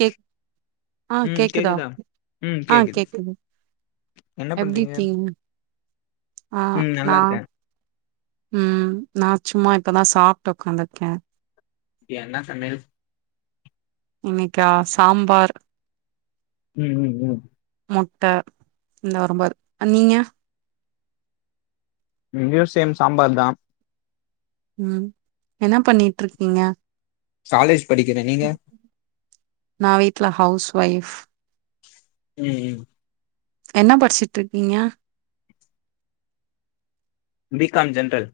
Cake ஆஹ் கேக்குதா ஆஹ் கேக்குது என்ன எப்டி பண்றீங்க இருக்கீங்க ஆஹ் ம் நல்லா நா இருக்கேன் ம் நா சும்மா இப்பதா சாப்ட்டு உக்காந்துர்க்க என்ன சமையல் இன்னைக்கா சாம்பார் ம் ம் ம் முட்ட இந்த வரும்பது அ நீங்க மியூசியம் சாம்பார் தா ம் என்ன பண்ணிட்ருக்கீங்க காலேஜ் படிக்கிற நீங்க நா வீட்ல ஹொளஸ் வைஃப் ம் ம் என்ன படிச்சுட்ருக்கீங்க பி காம் ஜென்ரல்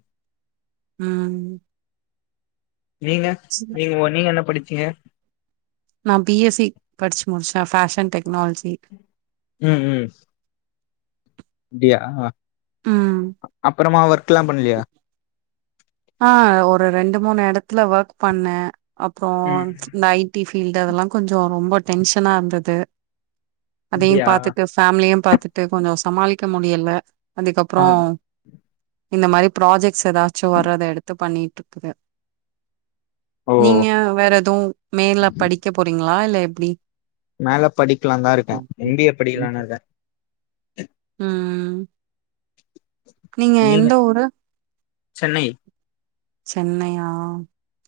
ம் நீங்க சின்ன நீங்க ஒ நீங்கென்ன படிச்சீங்க நான் பி எஸ் சி படிச்சு முடிச்ச ஃபேஷன் டெக்னாலஜி ம் ம் அப்டியா அ ம் அப்றமா ஒர்க்லா பண்லயா ஆஹ் ஒரு ரெண்டு மூணு எடத்துல வர்க் பண்ண அப்றோ ம் இந்த ஐ டி ஃபீல்டு அதெல்லாங் கொஞ்சோ ரொம்ப டென்ஷனா இருந்துது அதையும் அப்டியா பாத்துட்டு ஃபேமிலியையு பாத்துட்டு கொஞ்சோ சமாளிக்க முடியல ஆ அதுக்கப்றோ இந்த மாரி ப்ராஜெக்ட்ஸ் எதாச்சு வ ர்றத எடுத்து பண்ணிட்ருக்குது ஓ நீங்க வேறெது மேல படிக்க போறீங்களா இல்ல எப்டி மேல படிக்லான்தா இருக்க எம் பி ஏ படிக்லானிருக்க ம் நீங்க எந்த ஊரு சென்னை சென்னையா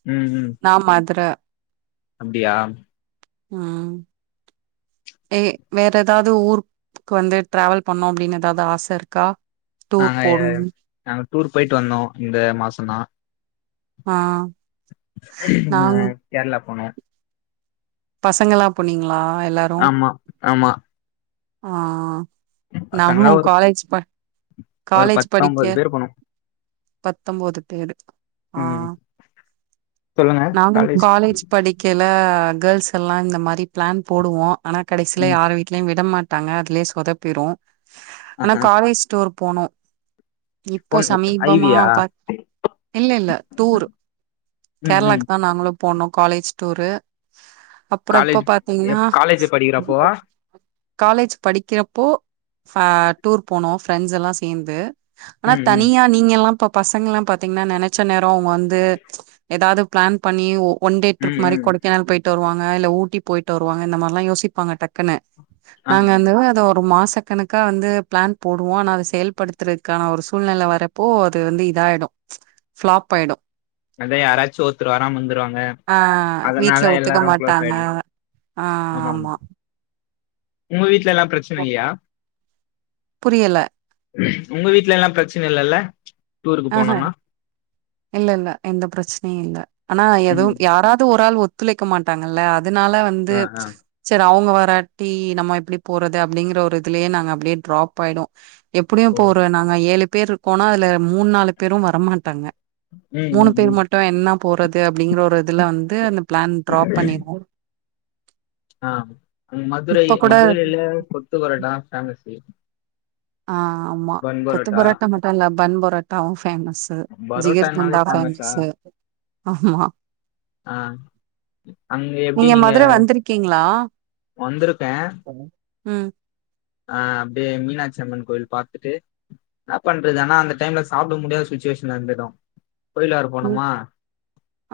ம் ம் நா மதுர அப்டியா ம் ஏ வேற எதாவது ஊர் க்கு வந்து டிராவல் பண்ணோ அப்டின்னு எதாவது ஆச இருக்கா டூர் நாங்க எ போணுனு நாங்க டூர் போய்ட்டு வந்தோ இந்த மாசந்தா ஆஹ் ஹ்ம் கேரளா போனோ பசங்கல்லா போனீங்களா எல்லார் ஆமா ஆமா ஆஹ் நானு பசங்களா ஒரு காலேஜ் ப ஒரு காலேஜ் படிக்க பத்தொன்பது பேர் போனோ பத்தொம்போது பேரு ம் ஆஹ் நானு காலேஜ் படி கேல கேல்ர்ஸ் எல்லா இந்த மாரி பிளான் போடுவோ ஆனா கடசில ம் யாரு வீட் ட்லயு விட மாட்டாங்க அதுல்யே சொதப்பிரு அ ஆனா அ காலேஜ் டூர் போனோ இப்போ பொன் சமீபமா ஐவியா ப இல்ல இல்ல டூர் ம் ம் கேரளாக்கு தா நாங்களு போனோ காலேஜ் டூரு அப்பறிப்ப காலேஜ் பாத்தீங்கன்னா எப் காலேஜ் படிக்கிறப்போவா காலேஜ் படிக்கிறப்போ ஃப டூர் போனோ ஃப்ரெண்ட்ஸெல்லா சேந்து ஆனா ம் ம் தனியா நீங்க எல்லா இப்ப பசங்கெல்லா பாத்தீங்கன்னா நெனச்ச நேரோ அவுங் வந்து எதாவது பிளான் பன்னி ஒன் டே ம் ட்ரிப் மாரி ம் கொடக்கேனல் போய்ட் ட்டு வருவாங்க இல்ல ஊட்டி போய்ட்டு வருவாங்க இந்த மாரில்லா யோசிப்பாங்க டக்குனு ஆ நாங்க வந்து அத ஒரு மாச கணக்கா வந்து பிளான் போடுவோ ஆனா அத செயல்படுத் த்தருக்கான ஒரு சூழ்நெல வரப்போ அது வந்து இதாயிடு ஃபிளாப் ஆயிடு அதா யாராச்சு ஒருத்ரு வாராம இருந்துருவாங்க ஆஹ் அதனால வீட்ல ஒத்துக்க எல்லாரு க்ளோஸ் மாட்டாங்க ஆயிடு ஆஹ் ஆமா உங்க வீட்ல எல்லாம் ப்ரெச் புரியல உங்க வீட்ல எல்லா ப்ரெச்சன இல்லல்ல டூருக்கு ஆஹ போனோனா இல்ல இல்ல எந்த ப்ரெச்சனயு இல்ல ஆனா ம் எதுவும் யாராவது ஒராள் ஒத் துளைக்க மாட்டாங்கல்ல அதுனால வந்து ஆ ஆ செர அவுங்க வாரட்டி நம்ம எப்டி போறது அப்டிங்கற ஒரு இதுலயே நாங்க அப்டியே ட்ராப் ஆயிடு எப்டியும் ஓ போர நாங்க ஏழு பேர் இருக்கோனா அதுல மூணா நாலு பேரு வரமாட்டாங்க ம் மூணு ம் பேரு ம் மட்டு என்ன போறது அப்டிங்குற ஒரு இதுல வந்து அந்த ப்ளான் டிராப் பண்ணிருவோ ஆஹ் மதுரை இப்ப கூட மதுரைல கொத்து பொரோட்டா ஃபேமஸு ஆஹ் ஆமா கொத்து பரோட்டா மட்டு இல்ல பன் பொரோட்டாவு ஃபேமஸ் ஜீகிர் பரோட்டானாலே தண்டா ஃபேமஸா ஃபேமசு ஆமா ஆ அங்க எப்டி நீங்க மதுர வந்திருக்கீங்களா? வந்துருக்கே ம் ஆஹ் அப்டியே மீனாட்சி அம்மன் கோயில் பாத்துட்டு என்ன பண்றது ஆனா அந்த டைம்ல சாப்ட முடியாத சுச்சுவேஷன் வந்துடு கோயிலறு ம். போனுமா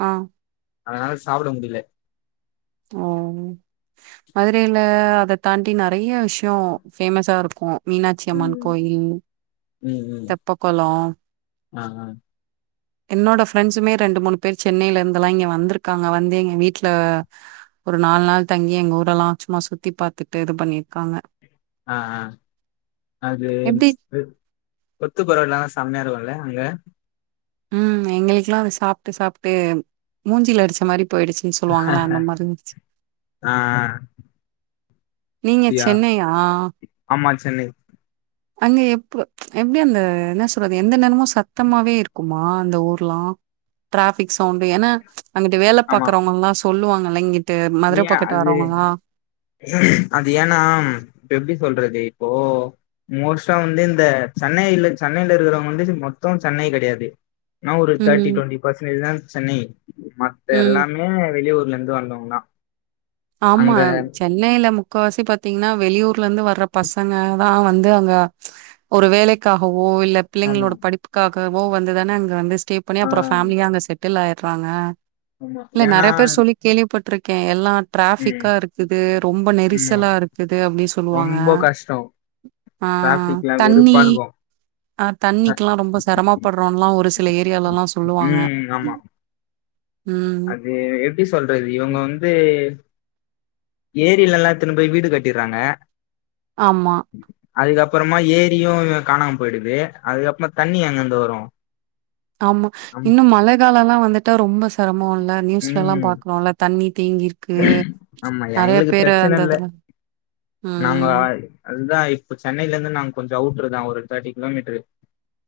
ஆ அதனால சாப்ட முடில ஓ மதுரைல அத தாண்டி நறைய விஷ்யோ பேஃபேமஸா இருக்கு மீனாட்சி அம்மன் ம் கோயில் ம் ம். தப்பக்கொளோ ஆ ஆ என்னோட ஃப்ரெண்ட்சுமே ரெண்டு மூணு பேர் சென்னைலிருந்தல்லா இங்க வந்திருக்காங்க வந்து எங்க வீட்ல ஒரு நாலு நாள் தங்கி எங்க ஊரல்லா சச்சும்மா சுத்தி பாத்துட்டு இது பண்ணிருக்காங்க ஆஹ் ஆஹ் அது எப்டி கொத்து பரோட்டா சம்மையா இருக்குல அங்க ம் எங்களுக்லா அது சாப்ட்டு சாப்ட்டு மூஞ்சில அடிச்ச மாரி போயிடுச் அப்டி சொல்லுவாங்கல்ல அந்த மாரி இருந்ச்சு ஆ நீங்க அப்டியா சென்னையா ஆமா சென்னை அங்க எப்போ எப்டி அந்த என்ன சொல்றது எந்த நேரமும் சத்தமாவே இருக்குமா அந்த ஊர்லா ட்ராஃபிக் சவுண்டு ஏன்னா அங்குட்டு வேல ஆமா பாக்குறவங்கல்லா சொல்லுவாங்கல்ல இங்குட்டு மதுர ஏ பக்கட்டு அது வர்றவங்கல்லா அது ஏன்னா இப்ப எப்டி சொல்றது இப்போ மோஸ்ட்டா வந்து இந்த சென்னையில சென்னையில இருக்கறவங்க வந்து மொத்த சென்னை கெடையாது என்ன ஒரு தேர்ட்டி ம் டுவெண்டி பர்சன்டேஜு தா சென்னை மத்த ம் எல்லாமே வெளியூர்லேருந்து வந்தவங்கதா ஆமா சென் னையில முக்கவாசி பாத்தீங்கன்னா வெளியூர்லேருந்து வர்ற பசங்க தா வந்து அங்க ஒரு வேலைக்காகவோ இல்ல ஆமா பிள்ளைங்களோட படிப்புக்காகவோ வந்து தானே அங்க வந்து ஸ்டே பண்ணி ஆ அப்புற ஃபேமலியா அங்க செட்டில் ஆயிட்றாங்க ஆமா இல்ல ஏன்னா நெறைய பேர் சொல்லி கேள்விப்பட்டிருக்கே எல்லா ம் டிராஃபிக்கா இருக்குது ரொம்ப ஆமா நெரிசலா இருக்குது அப்டி சொல்லுவாங்க ரொம்ப கஷ்டோ ஆ டிராபிக்லா தண்ணி வெறுப்பா இருக்கு ஆ தண்ணிக்கெல்லா ரொம்ப செரமப்பட்றோல்லா ஒரு சில ஏரியாலல்லா சொல்லுவாங்க ம் ம் எ எப்டி சொல்றது இவுங்க வந்து ஏரிலல்லா எத்துன்னு போய் வீடு கட்டிர்றாங்க ஆமா அதுக்கப்புறமா ஏரியு காணாம போயிடுது அதுக்கப்புறமா தண்ணி எங்கேருந்து வரு ஆமா நம் இன்னு மழ காலல்லா வந்துட்டா ரொம்ப செரம இல்ல நியூஸ்ல எல்லா ம் பாக்குறோல்ல தண்ணி தேங்கிருக்கு ஆமா நெறைய எங்களுக்கு பேரு பிரச்சன அந்த இல்ல இதுல நாங்க ம் அதுதா இப்ப சென்னையிலேருந்து நாங்க கொஞ்ச அவுட்ருதா ஒரு தேர்ட்டி கிலோமீட்டரு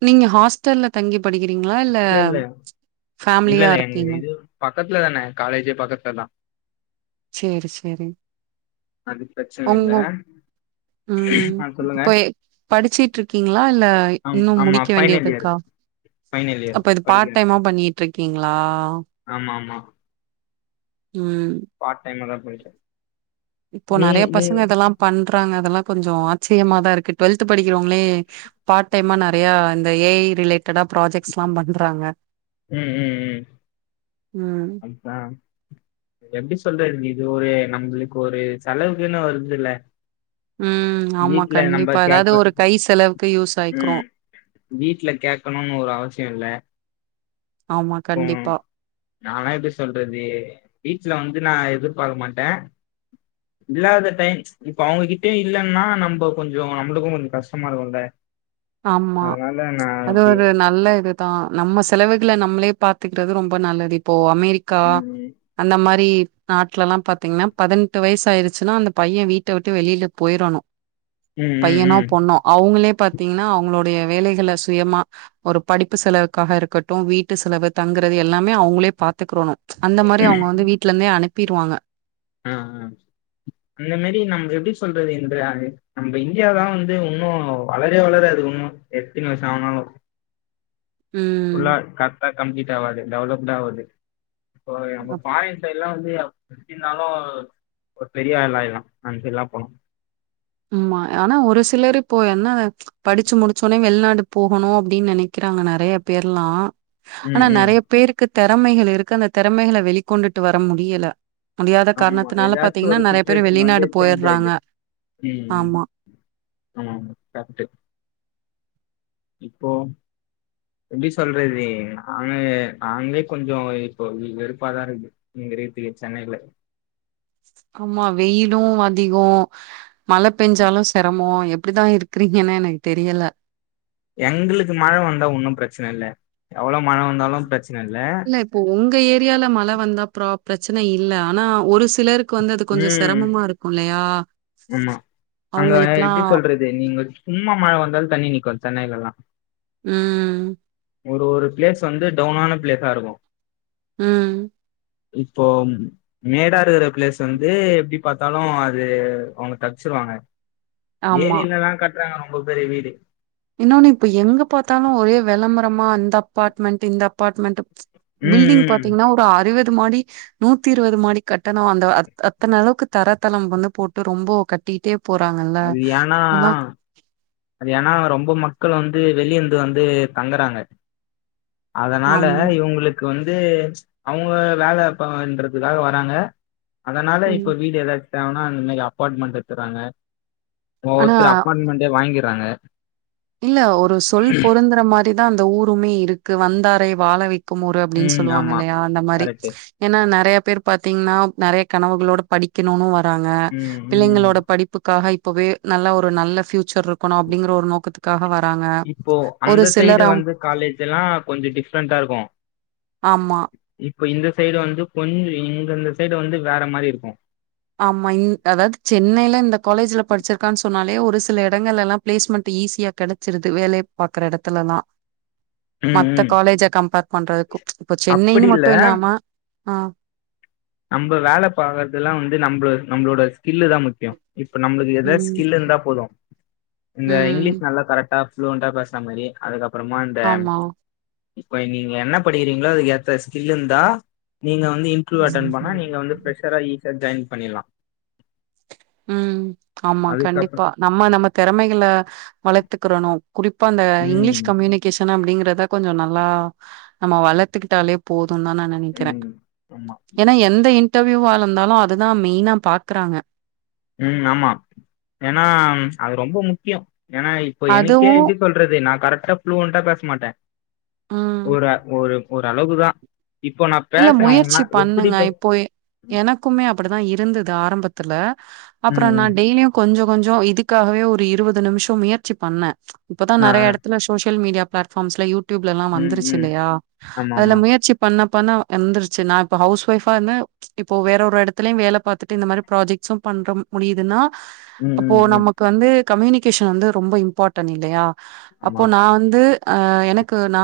நீங்க ஹாஸ்டல்ல தங்கி படிக்கிறீங்களா இல்ல இல்ல ஃபேமிலியா இல்ல எங்க இருக்கீங்க இது பக்கத்துல தான காலேஜே பக்கத்துல தா சேரி சேரி அது பிரச்சன இல்ல ஒங்க ம் ஆ சொல்லுங்க இப்ப எ படிச்சுட்டு இருக்கீங்களா இல்ல ஆ இன்னு ஆமா முடிக்க ஃபைனல் இயர் வேண்டியதுருக்கா ஃபைனல் இயர் அப்போ இது படிக்கிறேன் பார்ட்டைமா பண்ணிட்ருக்கீங்களா ஆமா ஆமா ம் பார்ட் டைமா தா பண்ணிட்ருக்க இப்போ நெறைய பசங்க இதெல்லா பண்றாங்க அதெல்லா கொஞ்ச ஆச்சரியமாாதா இருக்கு டுவெல்த்து படிக்கிறவங்களே பார்ட் டைமா நெறையா இந்த ஏ ஐ ரிலேட்டடா ப்ராஜெக்ட்ஸ்லா பண்றாங்க ம் ம் ம் ம் அதா எப்டி சொல்றது இது ஒரு நரம்புகளுக்கு ஒரு செலவுக்குன்னு வருதுல்ல ம் ஆமா கண்டிப்பா ஏதாவது கேட்க ஒரு கை செலவுக்கு யூஸ் ஆயிக்கு ம் வீட்ல கேக்கணுன்னு ஒரு அவசிய இல்ல ஆமா கண்டிப்பா நால்லா எப்டி சொல்றது வீட்ல வந்து நா எதிர்பாக்க மாட்ட இல்லாத டைம் இப்போ அவுங்ககிட்டயு இல்லன்னா நம்போ கொஞ்சோ நம்புளுக்கு கொஞ்ச கஷ்டமா இருக்கும்ல ஆமா அதனால நான் அது அப்டி ஒரு நா நல்ல இதுதா நம்ம செலவுகள நம்மளே பாத்துக்கிறது ரொம்ப நல்லது இப்போ அமெரிக்கா ம் அந்த மாரி நாட்ல எல்லா பாத்தீங்கன்னா பதினெட்டு வயசு ஆயிருச்சுன்னா அந்த பையன் வீட்ட விட்டு வெளியில போயிரணு ம் ம் பையனோ ம் பொண்ணோ அவங்களே பாத்தீங்கன்னா அவங்களுடைய வேலைகள சுயமா ஒரு படிப்பு செலவுக்காக இருக்கட்டும் வீட்டு செலவு தங்கறது எல்லாமே அவங்களே பாத்துக்கிறோணு அந்த மாரி அவ்ங்க வந்து வீட்டுல இருந்தே அனுப்பிருவாங்க ஆ அந்த மாரி நம் எப்டி சொல்றது இந்திரா அது நம்ம இந்தியாதா வந்து உன்னு வளரவே வளராது உன்னு எத்தினி வருஷ ஆனாலு ம் ஃபுல்லா காரக்டா கம்ப்ளீட் ஆவாது டெவலப்டு ஆவாது இப்போ நம்ம அப் ஃபாரின் அந்த சைல்லா வந்து புடிச்சி இருந்தாலு ஒரு பெரிய வேலையல்லா அந்த சைடெல்ல போணு ம்மா ஆனா ஒரு சிலரு என்ன படிச்சு முடிச்சோடனே வெளிநாடு போகணு அப்டின்னு நெனைக்கிறாங்க நெறைய பேர் எல்லா ம் ஆனா ம் நெறைய பேருக்கு தெறமைகள் இருக்கு அந்த தெறமைகளை வெளிக்கொண்டுட்டு வர முடியல முடியாத ஆமா காரணத்தினால ஏதாச்சு பாத்தீங்கன்னா ஒரு நெறைய பேரு சுச்சுவேஷன் வந்து வெளிநாடு சேஞ்ச் போயிறாங்க ஆயிடுது ம் ஆமாம் கரெட்டு இப்போ எப்டி சொல்றது அவங்க நாங்களே கொஞ்சோ இப்போ வெறுப்பாதா இருக்கு இங்க இருக்றதுக்கு சென்னைல ஆமா வெயிலு அதிகோ மழை பெஞ்சாலு சிரமோ எப்டிதா இருக்கறீங்கன்னே எனக்குத் தெரியல எங்களுக்கு மழை வந்தா ஒன்னு பிரச்சனை இல்ல எவ்ளோ மழை வந்தாலு பிரச்சனை இல்ல இப்ப உங்க ஏரியால மழை வந்தா ப்ராப் பிரச்சனை இல்ல ஆனா ஒரு சிலரு க்கு வந்து அது கொஞ்சோ ம் சிரமமா இருக்கு இல்லையா அவ்ங்களுக்கல்லா இதே நீங்க சும்மா மழை வந்தாலு தண்ணி நிக்கு சென்னைல எல்லா ம் ஒரு ஒரு பிளேஸ் வந்து டவுனான பிளேஸா இருக்கு ம் இப்போ மேடா இருக்கற பிளேஸ் வந்து எப்டி பாத் தாலு அது அவங்க தப்ச்சிருவாங்க ஆமா ஏரிலெல்லா கட்டுறாங்க ரொம்ப பெரிய வீடு இன்னொன்னு இப்ப எங்க பாத்தாலு ஒரே வெளம்பரமா அந்த அப்பாட்மெண்ட்டு இந்த அப்பாட்மெண்ட்டு ம் பில்டிங் ம் பாத்தீங்கன்னா ஒரு அறுவது மாடி நூத்தி இருவது மாடி கட்டணோ அந்த அத் அத்தன அளவுக்கு தரத்தளம் வந்து போட்டு ரொம்போ கட்டிட்டே போறாங்கல்ல அது ஏனா ஆனா அது ஏன்னா ரொம்ப மக்கள் வந்து வெளிய இருந்து வந்து தங்கறாங்க அதனால ஆமா இவங்களுக்கு வந்து அவங்க வேல பண்றதுக்காக வராங்க அதனால இப்போ ம் வீடு எதாச்சு தேவன்னா அந்த மாறி அப்பாட்மண்ட் எடுத்தறாங்க ஒவ்வொருத்தரு ஆனா அப்பார்மெண்டே வாங்கிறாங்க இல்ல ஒரு சொல் பொருந்தற மாறிதா அந்த ஊருமே இருக்கு வந்தாரை வாழவை குமூரு அப்டின்னு ம் சொல்லுவாங்க ஆமா இல்லையா அந்த மாறி கரெக்ட்டு ஏன்னா நெறைய பேரு பாத்தீங்கன்னா நெறைய கனவுகளோட படிக்கணுன்னு வராங்க ம் ம் பிள்ளைங்களோட படிப் புக்காக இப்பவே நல்ல ஒரு நல்ல பியூச்சர் இருக்கணு அப்டிங்கிற ஒரு நோக்கத்து க்காக வராங்க இப்போ ஒரு அந்த சைடு சிலர் அவங் வந்து காலேஜ் எல்லா கொஞ்சோ டிஃப்ரெண்டா இருக்கு ஆமா இப்ப இந்த சைடு வந்து கொஞ் இங்க இந்த சைடு வந்து வேற மாறி இருக்கு ஆமா இந் அதாவது சென்னைல இந்த காலேஜ்ல படிச்சிருக்கான்னு சொன்னாலே ஒரு சில இடங்கள்ல எல்லா பிளேஸ்மெண்ட் ஈஸியா கிடைச்சிருது வேலைய பாக்கற எடத்துல எல்லா ம் மத்த ம் காலேஜ கம்பேர் பண்றதுக்கு இப்ப அப்படி சென்னைன்னு இல்ல மட்டு இல்லாம அ நம்ப வேல பாக்றதெல்லா வந்து நம்மள நம்மளோட ஸ்கில்லு தா முக்கியோ இப்ப நம்ளுக்கு ஏதாச்சு ம் ஸ்கில்லு போது இந்த ம் இங்கிலீஷ் நல்லா கரெக்ட் ஆ ஃப்ளூய்ண்டா பேசற மாரி அதுக்கப்பறமா இந்த ஆமா இப்ப நீங்க என்ன படிக்கிறீங்களோ அதுக்கு ஏத்த ஸ்கில்லு இருந்தா நீங்க வந்து இன் ம் ஆனா நீங்க வந்து ஃபிரெஷ்ஷரா ஈஸியா ஜாயின் பண்ணிட்லா ம் ஆமா அதுக்கப்புற கண்டிப்பா நம்ம நம்ம திறமைகள வளர்த்துக்கிறணு குறிப்பா இந்த இங்கிலீஷ் ம் கம்யூனி கேஷன் அப்டிங்கிறத கொஞ்ச நல்லா நம்ம வளத்துக்கிட்டாலே போதுன்தா நா நென க்கிற ம் ஆமா ஏன்னா எந்த இன்டர்வியூவா இருந்தாலு அதுதா மெயினா பாக்குறாங்க ம் ஆமா ஏன்னா அது ரொம்ப முக்கியம் ஏன்னா இப்ப எனக்கே அதுவு எப்டி சொல்றது நா கரெக்டா ஃப்ளுயண்டா பேச மாட்ட ம் ஒரு ஒரு ஒரளவுக்குதா இப்போ நா இல்ல பேச முயற்சி அவங்கன்னா எப்டி பண்ணுங்க பே இப்போயே ம் எனக்குமே அப்டிதா இருந்தது ஆரம்பத்துல அப்புற நா ம் டெய்லியு கொஞ்சோ கொஞ்சோ இதுக்காகவே ஒரு இருவது நிமிஷ முயற்சி பண்ண இப்பதா ஆ நறைய ஆ எடத்துல சோசியல் மீடியா பிளாட்ஃபார்ம்ஸ்ல யூடியூப்லலா எல்லா ம் வந்துருச்சி ம் இல்லையா ஆமா அதுல ஆமா முயற்சிப் பண்ண பண்ண எந்திருச்சி நா இப்ப ஹவுஸ் ஒய்ஃப்பான்னு இப்போ வேற ஒரு எடத்துலயு வேல பாத்துட்டு இந்த மாரி ப்ராஜெக்ட்ஸும் பண்ற முடியுதுன்னா ம் அப்போ ம் ம் நமக்கு வந்து கம்யூனிகேஷன் வந்து ரொம்ப இம்பாட் டென் இல்லையா அப்போ ஆமா நா வந்து ஆ எனக்கு நா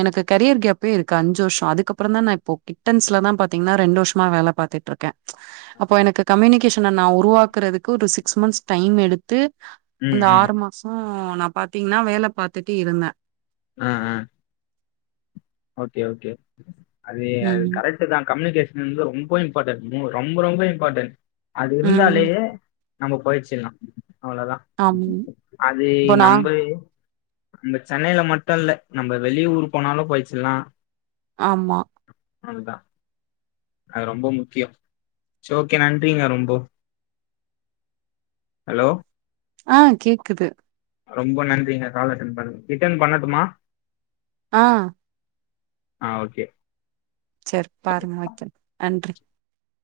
எனக்கு கரியர் கேப்பே இருக்கு அஞ்சி வர்ஷ அதுக்கப்புற தா நா இப்போ கிட்டன்ஸ்லதா பாத்தீங்கனா ரெண்டு வருஷமா வேல பாத்துட்டு இருக்க அப்போ எனக்கு கம்யூனிகேஷ் ன நா உருவாக்குறதுக்கு ஒரு சிக்ஸ் மந்த்ஸ் டைம் எடுத்து ம் அந்த ம் ஆறு மா சோ நா பாத்தீங்கனா வேல பாத்துட்டு இருந்த ஆ ஆ ஓகே ஓகே அதே அது ம். கரெட் ட்டுதா கம்யூனிகேஷன் வந்து ரொம்ப இம்பார்ட்டன்‌ ரொம்ப ரொம்ப இம்பார்ட்டன் அது இருந்தாலே ம். நம்ம பொழச்சில்லா அவ்ளதா ஆமா. அது இப்போ நான் நம்பே நம்ப சென்னைல மட்டு இல்ல நம்ப வெளிய ஊர் போனாலு பொழச்சில்லா ஆமா அதுதா அது ரொம்போ முக்கியோ சோ ஓகே நன்றிங்க ரொம்போ ஹலோ ஆ கேக்குது ரொம்ப நன்றிங்க கால் அட்டன் பண்ணதுக்கு ரிட்டன் பண்ணட்டுமா ஆ ஆ ஓகே செர் பாருங்க வக்கிற நன்றி